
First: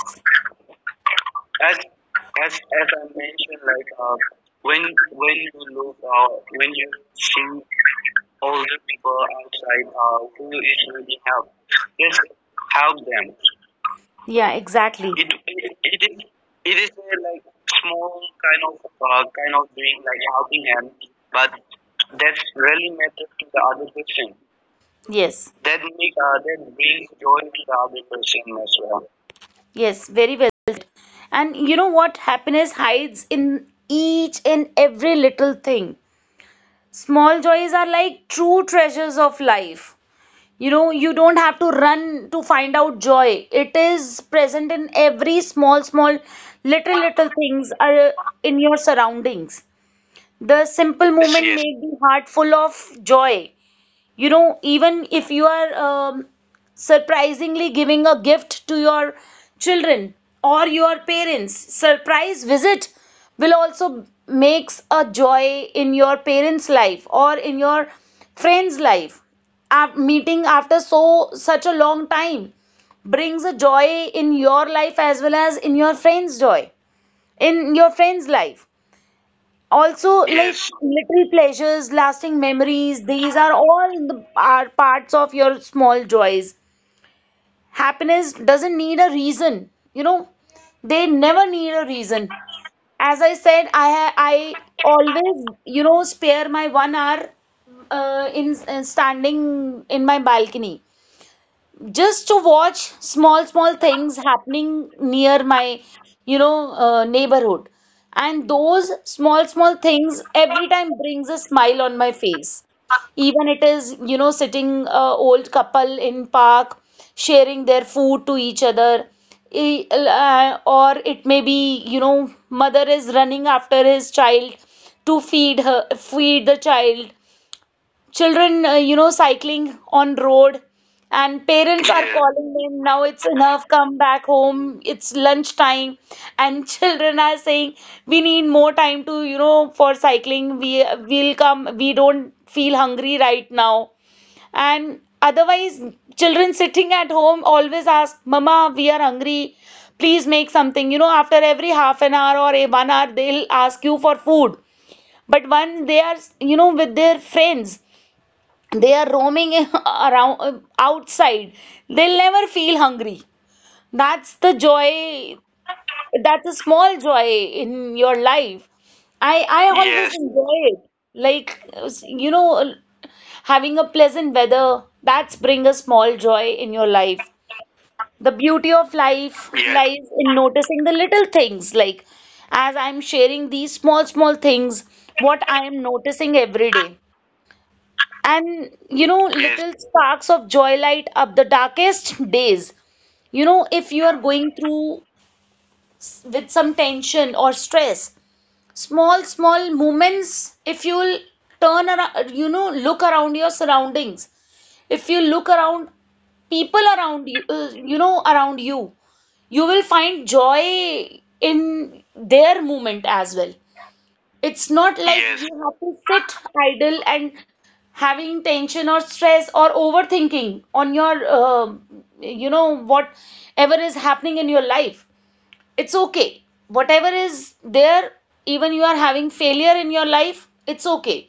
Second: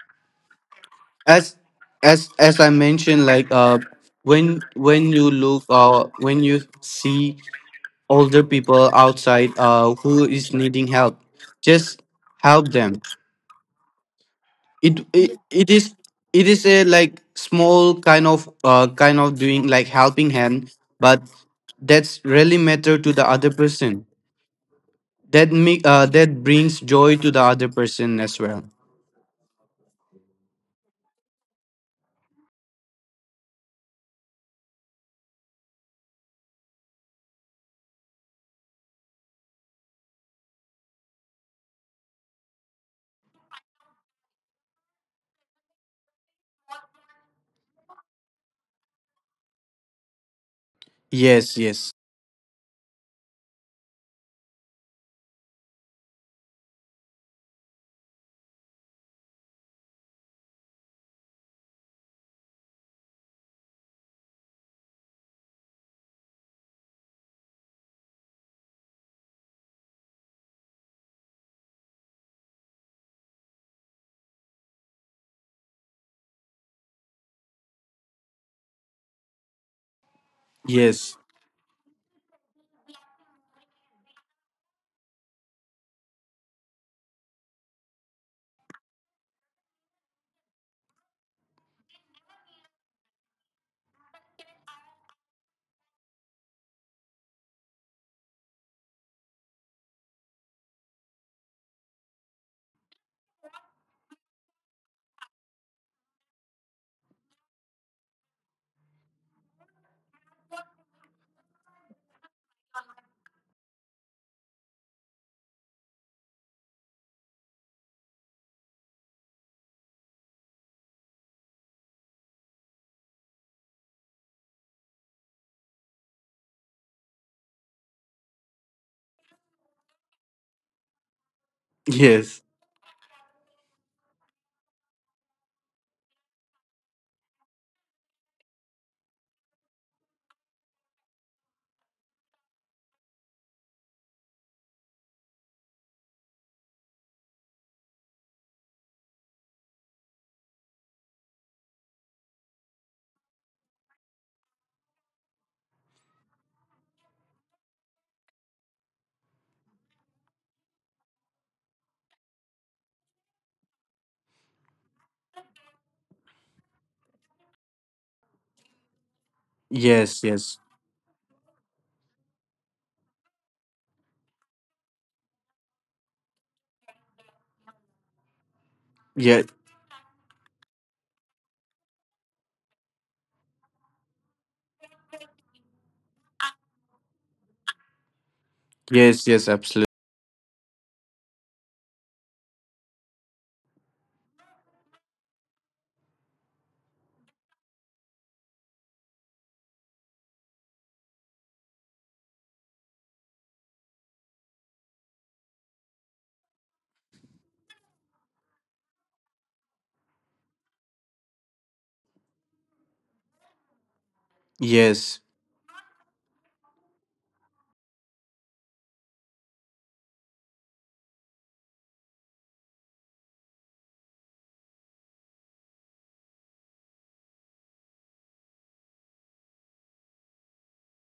[SPEAKER 2] As
[SPEAKER 1] as
[SPEAKER 2] as
[SPEAKER 1] as
[SPEAKER 2] as I
[SPEAKER 1] as I
[SPEAKER 2] mentioned, like
[SPEAKER 1] mentioned,
[SPEAKER 2] uh,
[SPEAKER 1] like, uh,
[SPEAKER 2] when
[SPEAKER 1] when
[SPEAKER 2] when you
[SPEAKER 1] when you
[SPEAKER 2] look
[SPEAKER 1] look,
[SPEAKER 2] uh,
[SPEAKER 1] uh,
[SPEAKER 2] when you
[SPEAKER 1] when you
[SPEAKER 2] see
[SPEAKER 1] see
[SPEAKER 2] older
[SPEAKER 1] older
[SPEAKER 2] people
[SPEAKER 1] people
[SPEAKER 2] outside
[SPEAKER 1] outside,
[SPEAKER 2] uh,
[SPEAKER 1] uh,
[SPEAKER 2] who
[SPEAKER 1] who
[SPEAKER 2] is
[SPEAKER 1] is
[SPEAKER 2] needing help,
[SPEAKER 1] needing help,
[SPEAKER 2] just
[SPEAKER 1] just
[SPEAKER 2] help
[SPEAKER 1] help
[SPEAKER 2] them.
[SPEAKER 1] them. Yeah,
[SPEAKER 2] It
[SPEAKER 1] exactly. It
[SPEAKER 2] it, it
[SPEAKER 1] it,
[SPEAKER 2] is,
[SPEAKER 1] it is
[SPEAKER 2] it is
[SPEAKER 1] it
[SPEAKER 2] a
[SPEAKER 1] is a,
[SPEAKER 2] like
[SPEAKER 1] like,
[SPEAKER 2] small
[SPEAKER 1] small
[SPEAKER 2] kind of
[SPEAKER 1] kind of,
[SPEAKER 2] uh kind
[SPEAKER 1] uh,
[SPEAKER 2] of
[SPEAKER 1] kind
[SPEAKER 2] doing
[SPEAKER 1] of
[SPEAKER 2] like
[SPEAKER 1] doing like
[SPEAKER 2] helping
[SPEAKER 1] helping
[SPEAKER 2] hand,
[SPEAKER 1] hand,
[SPEAKER 2] but
[SPEAKER 1] but
[SPEAKER 2] that's
[SPEAKER 1] that's
[SPEAKER 2] really
[SPEAKER 1] really
[SPEAKER 2] matter to the
[SPEAKER 1] matters to
[SPEAKER 2] other
[SPEAKER 1] the other
[SPEAKER 2] person.
[SPEAKER 1] person.
[SPEAKER 2] That
[SPEAKER 1] Yes. That
[SPEAKER 2] make uh
[SPEAKER 1] make uh,
[SPEAKER 2] that
[SPEAKER 1] that
[SPEAKER 2] brings
[SPEAKER 1] brings
[SPEAKER 2] joy to the
[SPEAKER 1] joy to
[SPEAKER 2] other
[SPEAKER 1] the other
[SPEAKER 2] person as well.
[SPEAKER 1] person as well. Yes, very well. And you know what? Happiness hides in each and every little thing. Small joys are like true treasures of life. You know, you don't have to run to find out joy. It is present in every small, small, little, little things are in your surroundings. The simple, yes, moment,
[SPEAKER 2] Yes,
[SPEAKER 1] yes, make
[SPEAKER 2] yes,
[SPEAKER 1] the heart full of joy. You know even if you are, um, surprisingly giving a gift to your children, or your parents surprise visit will also makes a joy in your parents life or in your friends life. Af- meeting after so such a long time brings a joy in your life as well as in your friends joy in your friends life. Also, like,
[SPEAKER 2] yes,
[SPEAKER 1] military pleasures, lasting memories, these are all in the are parts of your small joys. Happiness doesn't need a reason, you know they never need a reason. As I said, i ha- i always, you know spare my one hour, uh, in, in standing in my balcony, just to watch small, small things happening near my, you know uh, neighborhood. And those small, small things every time brings a smile on my face. Even it is, you know sitting, uh, old couple in park sharing their food to each other. E- uh, or it may be, you know mother is running after his child to feed her feed the child. Children, uh, you know cycling on road, and parents are
[SPEAKER 2] yes,
[SPEAKER 1] calling them, now it's enough, come back home, it's lunch time. And children are saying, we need more time to, you know for cycling, we will come, we don't feel hungry right now. And otherwise, children sitting at home always ask, mama, we are hungry, please make something, you know after every half an hour or a one hour they'll ask you for food. But when they are, you know with their friends, they are roaming around outside, they'll never feel hungry. That's the joy, that's a small joy in your life. I i always, yes,
[SPEAKER 2] yes,
[SPEAKER 1] enjoy
[SPEAKER 2] yes.
[SPEAKER 1] it. Like, you know having a pleasant weather that's bring a small joy in your life. The beauty of life,
[SPEAKER 2] Yeah.
[SPEAKER 1] yes, lies in noticing the little things, like, as I'm sharing these small, small things, what I am noticing every day. And you know,
[SPEAKER 2] Yes,
[SPEAKER 1] yes,
[SPEAKER 2] yes,
[SPEAKER 1] little
[SPEAKER 2] absolutely.
[SPEAKER 1] sparks of joy light up the darkest days. You know, if you are going through, s- with some tension or stress, small, small moments, if you'll turn around, you know, look around your surroundings, if you look around people around you, uh, you know, around you, you will find joy in their movement as well. It's not like,
[SPEAKER 2] Yes,
[SPEAKER 1] yes, you have to sit idle and having tension or stress or overthinking on your, uh, you know, whatever is happening in your life. It's okay. Whatever is there, even you are having failure in your life, it's okay.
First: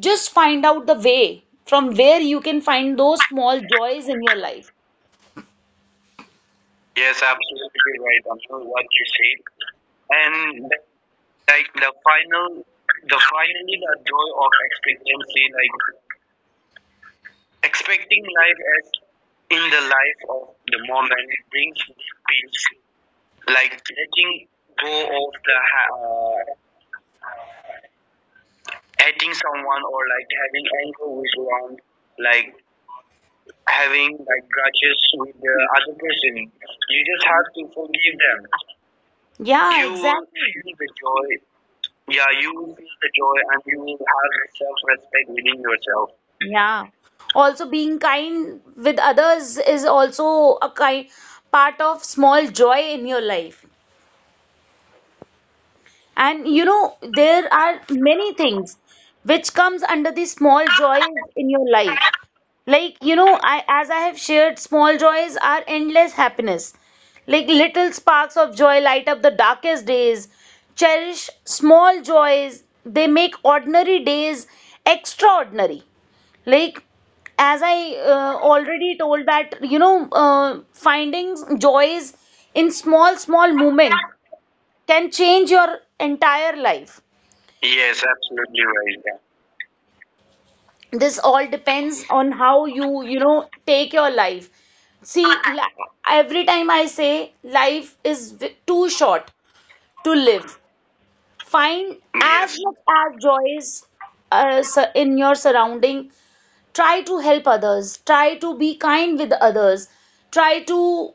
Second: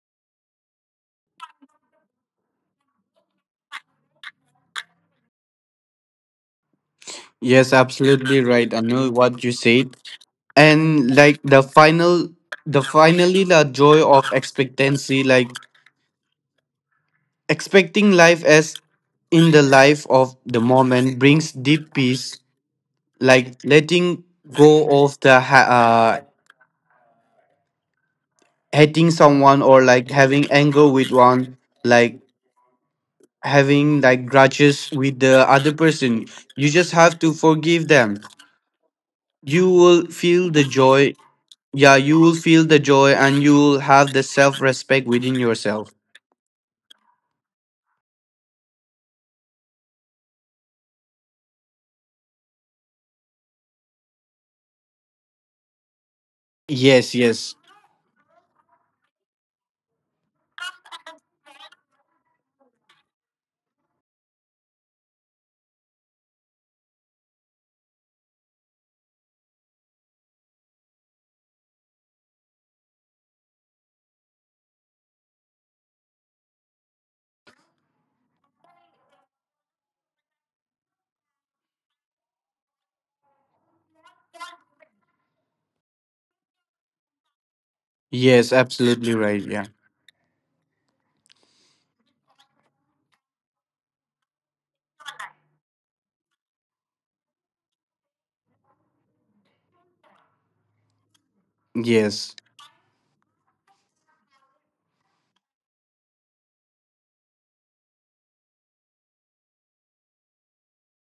[SPEAKER 1] Just find out the way from where you can find those small joys in your life. Yes,
[SPEAKER 2] yes,
[SPEAKER 1] absolutely right,
[SPEAKER 2] absolutely
[SPEAKER 1] Amol,
[SPEAKER 2] right. I
[SPEAKER 1] what you
[SPEAKER 2] know
[SPEAKER 1] said.
[SPEAKER 2] what you said.
[SPEAKER 1] And,
[SPEAKER 2] And like the
[SPEAKER 1] like, the
[SPEAKER 2] final,
[SPEAKER 1] final,
[SPEAKER 2] the
[SPEAKER 1] the
[SPEAKER 2] finally the
[SPEAKER 1] finally the
[SPEAKER 2] joy of
[SPEAKER 1] joy of
[SPEAKER 2] expectancy,
[SPEAKER 1] expectancy,
[SPEAKER 2] like
[SPEAKER 1] like,
[SPEAKER 2] expecting
[SPEAKER 1] expecting
[SPEAKER 2] life
[SPEAKER 1] life
[SPEAKER 2] as
[SPEAKER 1] as
[SPEAKER 2] in
[SPEAKER 1] in
[SPEAKER 2] the
[SPEAKER 1] the
[SPEAKER 2] life
[SPEAKER 1] life
[SPEAKER 2] of
[SPEAKER 1] of
[SPEAKER 2] the
[SPEAKER 1] the
[SPEAKER 2] moment
[SPEAKER 1] moment
[SPEAKER 2] brings
[SPEAKER 1] brings
[SPEAKER 2] deep peace,
[SPEAKER 1] peace.
[SPEAKER 2] like
[SPEAKER 1] Like,
[SPEAKER 2] letting
[SPEAKER 1] letting
[SPEAKER 2] go
[SPEAKER 1] go
[SPEAKER 2] of
[SPEAKER 1] of
[SPEAKER 2] the
[SPEAKER 1] the ha-
[SPEAKER 2] ha- uh,
[SPEAKER 1] uh,
[SPEAKER 2] hating
[SPEAKER 1] hating
[SPEAKER 2] someone
[SPEAKER 1] someone
[SPEAKER 2] or
[SPEAKER 1] or,
[SPEAKER 2] like
[SPEAKER 1] like,
[SPEAKER 2] having
[SPEAKER 1] having
[SPEAKER 2] anger
[SPEAKER 1] anger
[SPEAKER 2] with
[SPEAKER 1] with
[SPEAKER 2] one,
[SPEAKER 1] one,
[SPEAKER 2] like
[SPEAKER 1] like
[SPEAKER 2] having
[SPEAKER 1] having
[SPEAKER 2] like
[SPEAKER 1] like
[SPEAKER 2] grudges
[SPEAKER 1] grudges
[SPEAKER 2] with
[SPEAKER 1] with
[SPEAKER 2] the
[SPEAKER 1] the
[SPEAKER 2] other
[SPEAKER 1] other
[SPEAKER 2] person.
[SPEAKER 1] person.
[SPEAKER 2] You just
[SPEAKER 1] You
[SPEAKER 2] have
[SPEAKER 1] just
[SPEAKER 2] to
[SPEAKER 1] have to
[SPEAKER 2] forgive
[SPEAKER 1] forgive
[SPEAKER 2] them.
[SPEAKER 1] them.
[SPEAKER 2] You
[SPEAKER 1] Yeah, you will,
[SPEAKER 2] will feel
[SPEAKER 1] exactly,
[SPEAKER 2] the
[SPEAKER 1] feel the
[SPEAKER 2] joy.
[SPEAKER 1] joy.
[SPEAKER 2] Yeah, you will
[SPEAKER 1] Yeah, you
[SPEAKER 2] feel
[SPEAKER 1] will
[SPEAKER 2] the
[SPEAKER 1] feel the
[SPEAKER 2] joy
[SPEAKER 1] joy
[SPEAKER 2] and you
[SPEAKER 1] and you
[SPEAKER 2] will
[SPEAKER 1] will
[SPEAKER 2] have the
[SPEAKER 1] have
[SPEAKER 2] self respect
[SPEAKER 1] self-respect
[SPEAKER 2] within
[SPEAKER 1] within
[SPEAKER 2] yourself.
[SPEAKER 1] yourself. Yeah. Also, being kind with others is also a kind part of small joy in your life, and you know
[SPEAKER 2] Yes,
[SPEAKER 1] there
[SPEAKER 2] yes,
[SPEAKER 1] are many things which comes under the small joys in your life. Like, you know I as I have shared, small joys are endless happiness. Like, little sparks of joy light up the darkest days. Cherish small joys, they make ordinary days extraordinary. Like, as I, uh, already told, that, you know uh, finding joys in small, small moments can change your entire life. Yes,
[SPEAKER 2] yes,
[SPEAKER 1] absolutely right. Yeah.
[SPEAKER 2] absolutely right. Yeah,
[SPEAKER 1] This all depends on how you, you know, take your life. See, li- every time I say life is v- too short to live, find
[SPEAKER 2] yes.
[SPEAKER 1] as Yes. much as joy is uh, sur- in your surrounding. Try to help others, try to be kind with others, try to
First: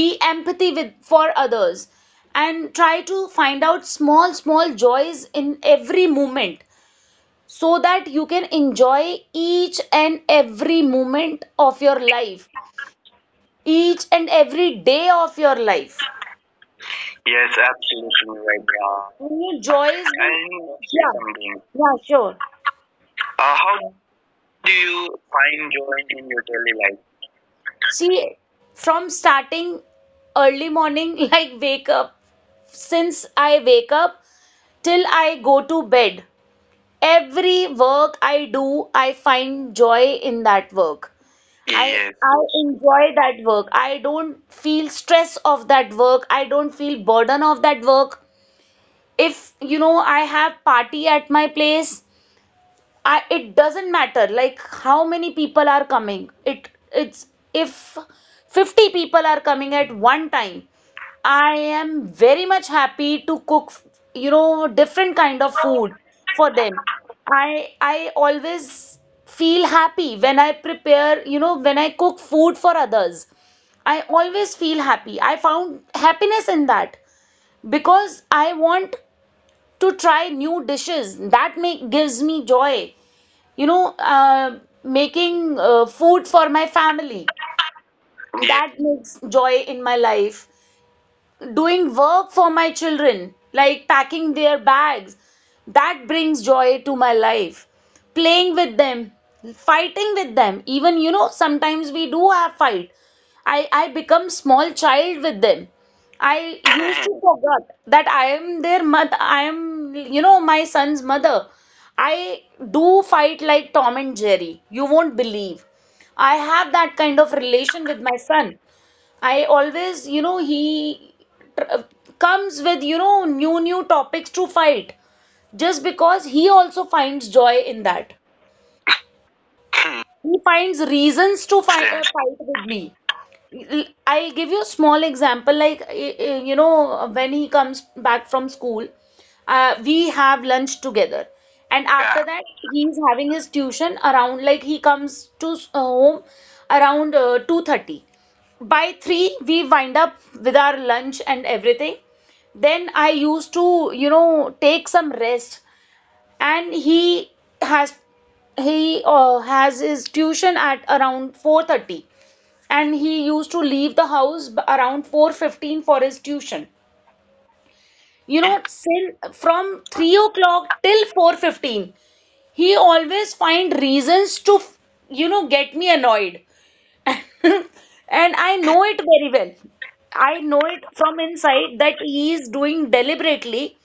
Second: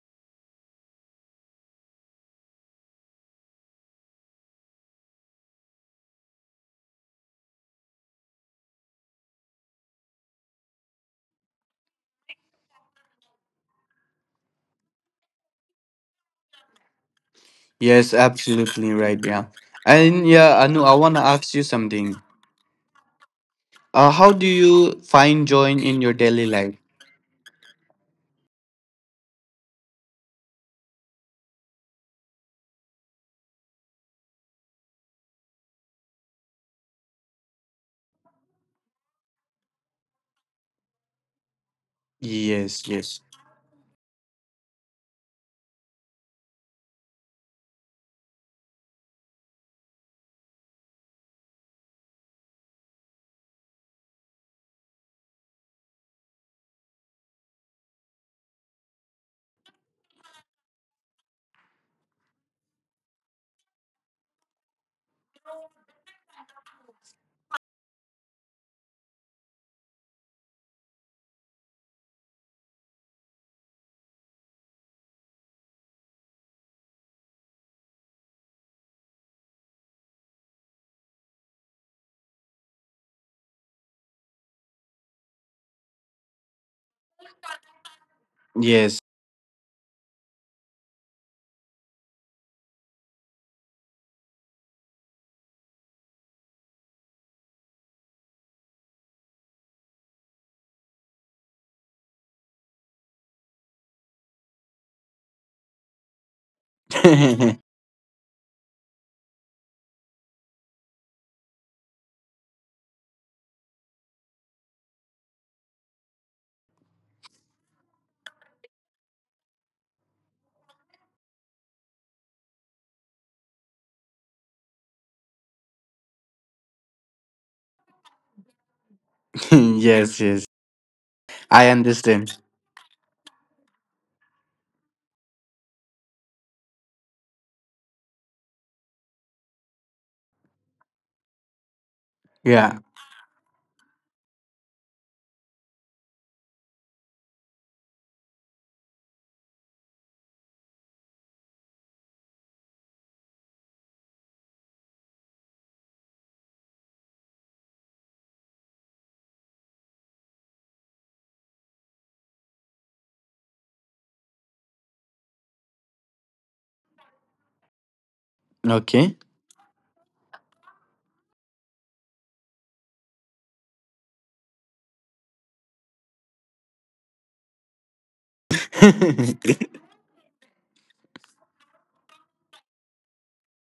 [SPEAKER 1] be empathy with for others and try to find out small small joys in every moment so that you can enjoy each and every moment of your life each and every day of your life. Yes,
[SPEAKER 2] Yes,
[SPEAKER 1] absolutely right.
[SPEAKER 2] absolutely right.
[SPEAKER 1] Uh,
[SPEAKER 2] Yeah.
[SPEAKER 1] Any joys
[SPEAKER 2] And
[SPEAKER 1] I
[SPEAKER 2] yeah, Anu, I
[SPEAKER 1] yeah
[SPEAKER 2] want to ask
[SPEAKER 1] something.
[SPEAKER 2] you
[SPEAKER 1] Yeah
[SPEAKER 2] something.
[SPEAKER 1] Sure. Uh, how
[SPEAKER 2] Uh, how do
[SPEAKER 1] do
[SPEAKER 2] you
[SPEAKER 1] you
[SPEAKER 2] find joy
[SPEAKER 1] find joy
[SPEAKER 2] in your
[SPEAKER 1] in your
[SPEAKER 2] daily
[SPEAKER 1] daily
[SPEAKER 2] life?
[SPEAKER 1] life? See, from starting early morning, like wake up, since I wake up till I go to bed. Every work I do, I find joy in that work. I Yes, I
[SPEAKER 2] Yes,
[SPEAKER 1] enjoy
[SPEAKER 2] yes,
[SPEAKER 1] that work. I don't feel stress of that work. I don't feel burden of that work. If you know I have party at my place, I it doesn't matter like how many people are coming. It it's if fifty people are coming at one time, I am very much happy to cook, you know, different kind of food for them. I I always feel happy when I prepare, you know, when I cook food for others. I always feel happy. I found happiness in that because I want to try new dishes. That make gives me joy. You know, uh, making uh, food for my family. That
[SPEAKER 2] yes.
[SPEAKER 1] makes joy in my life, doing work for my children, like packing their bags. That brings joy to my life. Playing with them, fighting with them. Even you know, sometimes we do have fight. I, I become small child with them. I used to forget that I am their mother. I am, you know, my son's mother. I do fight like Tom and Jerry. You won't believe. I have that kind of relation with my son. I always, you know, he uh, comes with you know new new topics to fight just because he also finds joy in that.
[SPEAKER 2] Yes,
[SPEAKER 1] He
[SPEAKER 2] yes.
[SPEAKER 1] finds reasons to
[SPEAKER 2] I
[SPEAKER 1] fight, uh,
[SPEAKER 2] understand.
[SPEAKER 1] fight with me. L- I'll give you a small example like uh, uh, you know, when he comes back from school, uh, we have lunch together and after that
[SPEAKER 2] Yeah.
[SPEAKER 1] he's having his tuition around, like he comes to s- uh, home around uh, two thirty. By three we wind up with our lunch and everything, then I used to you know take some rest. And he has, he uh, has his tuition at around four thirty, and he used to leave the house around four fifteen for his tuition. You know, till
[SPEAKER 2] Okay.
[SPEAKER 1] from three o'clock till four fifteen he always find reasons to you know get me annoyed. And I know it very well. I know it from inside that he is doing deliberately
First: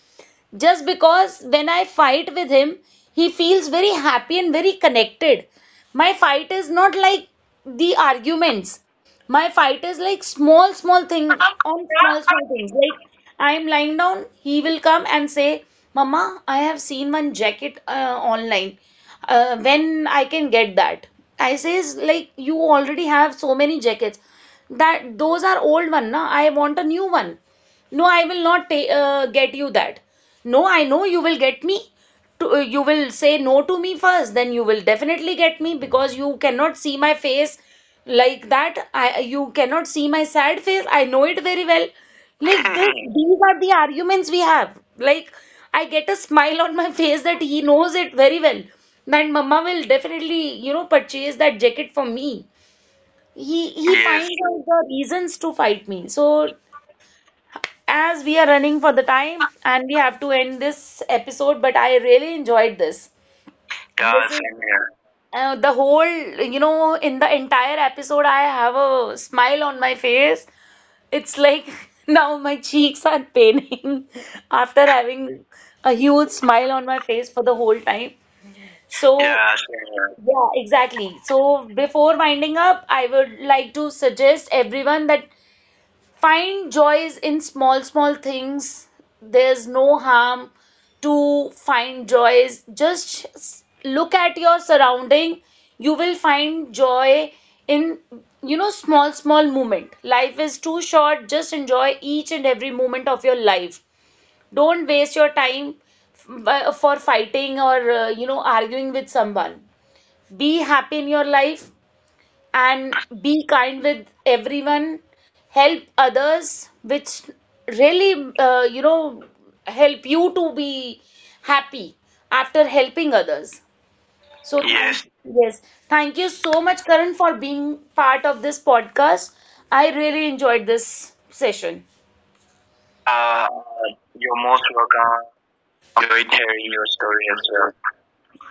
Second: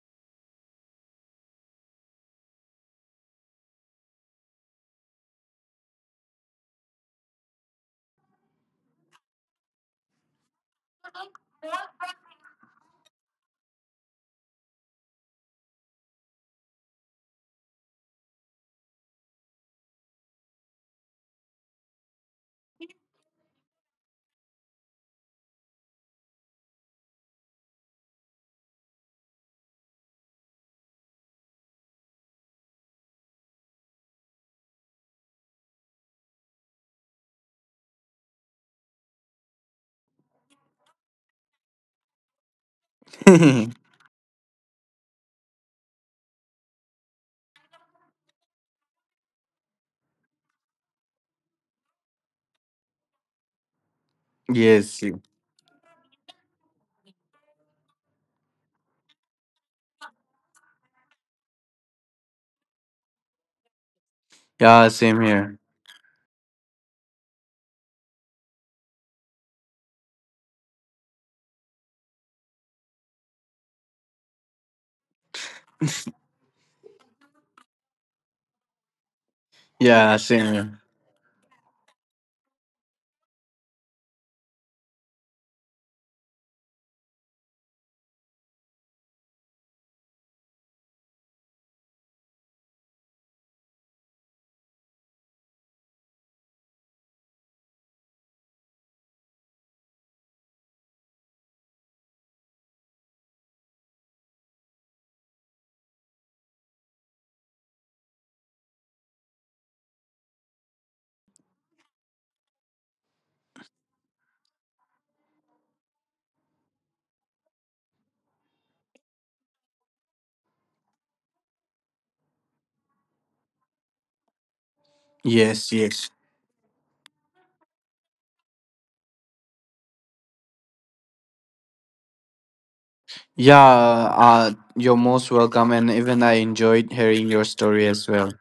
[SPEAKER 1] just because when I fight with him, he feels very happy and very connected. My fight is not like the arguments. My fight is like small, small thing on small, small things. Like I'm lying down, he will come and say, "Mama, I have seen one jacket uh, online. Uh, when I can get that?" I says like, "You already have so many jackets." "That those are old one, na. I want a new one." "No, I will not ta- uh, get you that." "No, I know you will get me. To, uh, you will say no to me first, then you will definitely get me because you cannot see my face like that. I You cannot see my sad face. I know it very well." Like this, these are the arguments we have. Like I get a smile on my face that he knows it very well. That Mama will definitely, you know, purchase that jacket for me. He he Yes. finds out the
[SPEAKER 2] Yes.
[SPEAKER 1] reasons to fight me. So as we are running for the time and we have to end this episode, but I really enjoyed this. Yeah, this is same here.
[SPEAKER 2] Yeah, same
[SPEAKER 1] Uh,
[SPEAKER 2] here.
[SPEAKER 1] the whole, you know, in the entire episode, I have a smile on my face. It's like now my cheeks are paining after having a huge smile on my face for the whole time. So, yeah, same here.
[SPEAKER 2] Yeah, same
[SPEAKER 1] Yeah,
[SPEAKER 2] here.
[SPEAKER 1] exactly. So, before winding up, I would like to suggest everyone that find joys in small small things. There's no harm to find joys. Just look at your surrounding, you will find joy in you know small small moment. Life is too short, just enjoy each and every moment of your life. Don't waste your time f- uh, for fighting or uh, you know arguing with someone. Be happy in your life and be kind with everyone. Help others, which really uh, you know help you to be happy after helping others. So thank, Yes. yes
[SPEAKER 2] Yes,
[SPEAKER 1] thank
[SPEAKER 2] yes.
[SPEAKER 1] you so much, Karan, for being part of this podcast. I really enjoyed this session. Uh,
[SPEAKER 2] Yeah,
[SPEAKER 1] you're most
[SPEAKER 2] uh, you're
[SPEAKER 1] welcome.
[SPEAKER 2] most welcome. And
[SPEAKER 1] Enjoyed
[SPEAKER 2] even I
[SPEAKER 1] hearing your
[SPEAKER 2] enjoyed
[SPEAKER 1] story
[SPEAKER 2] hearing
[SPEAKER 1] as
[SPEAKER 2] your
[SPEAKER 1] well.
[SPEAKER 2] story as well.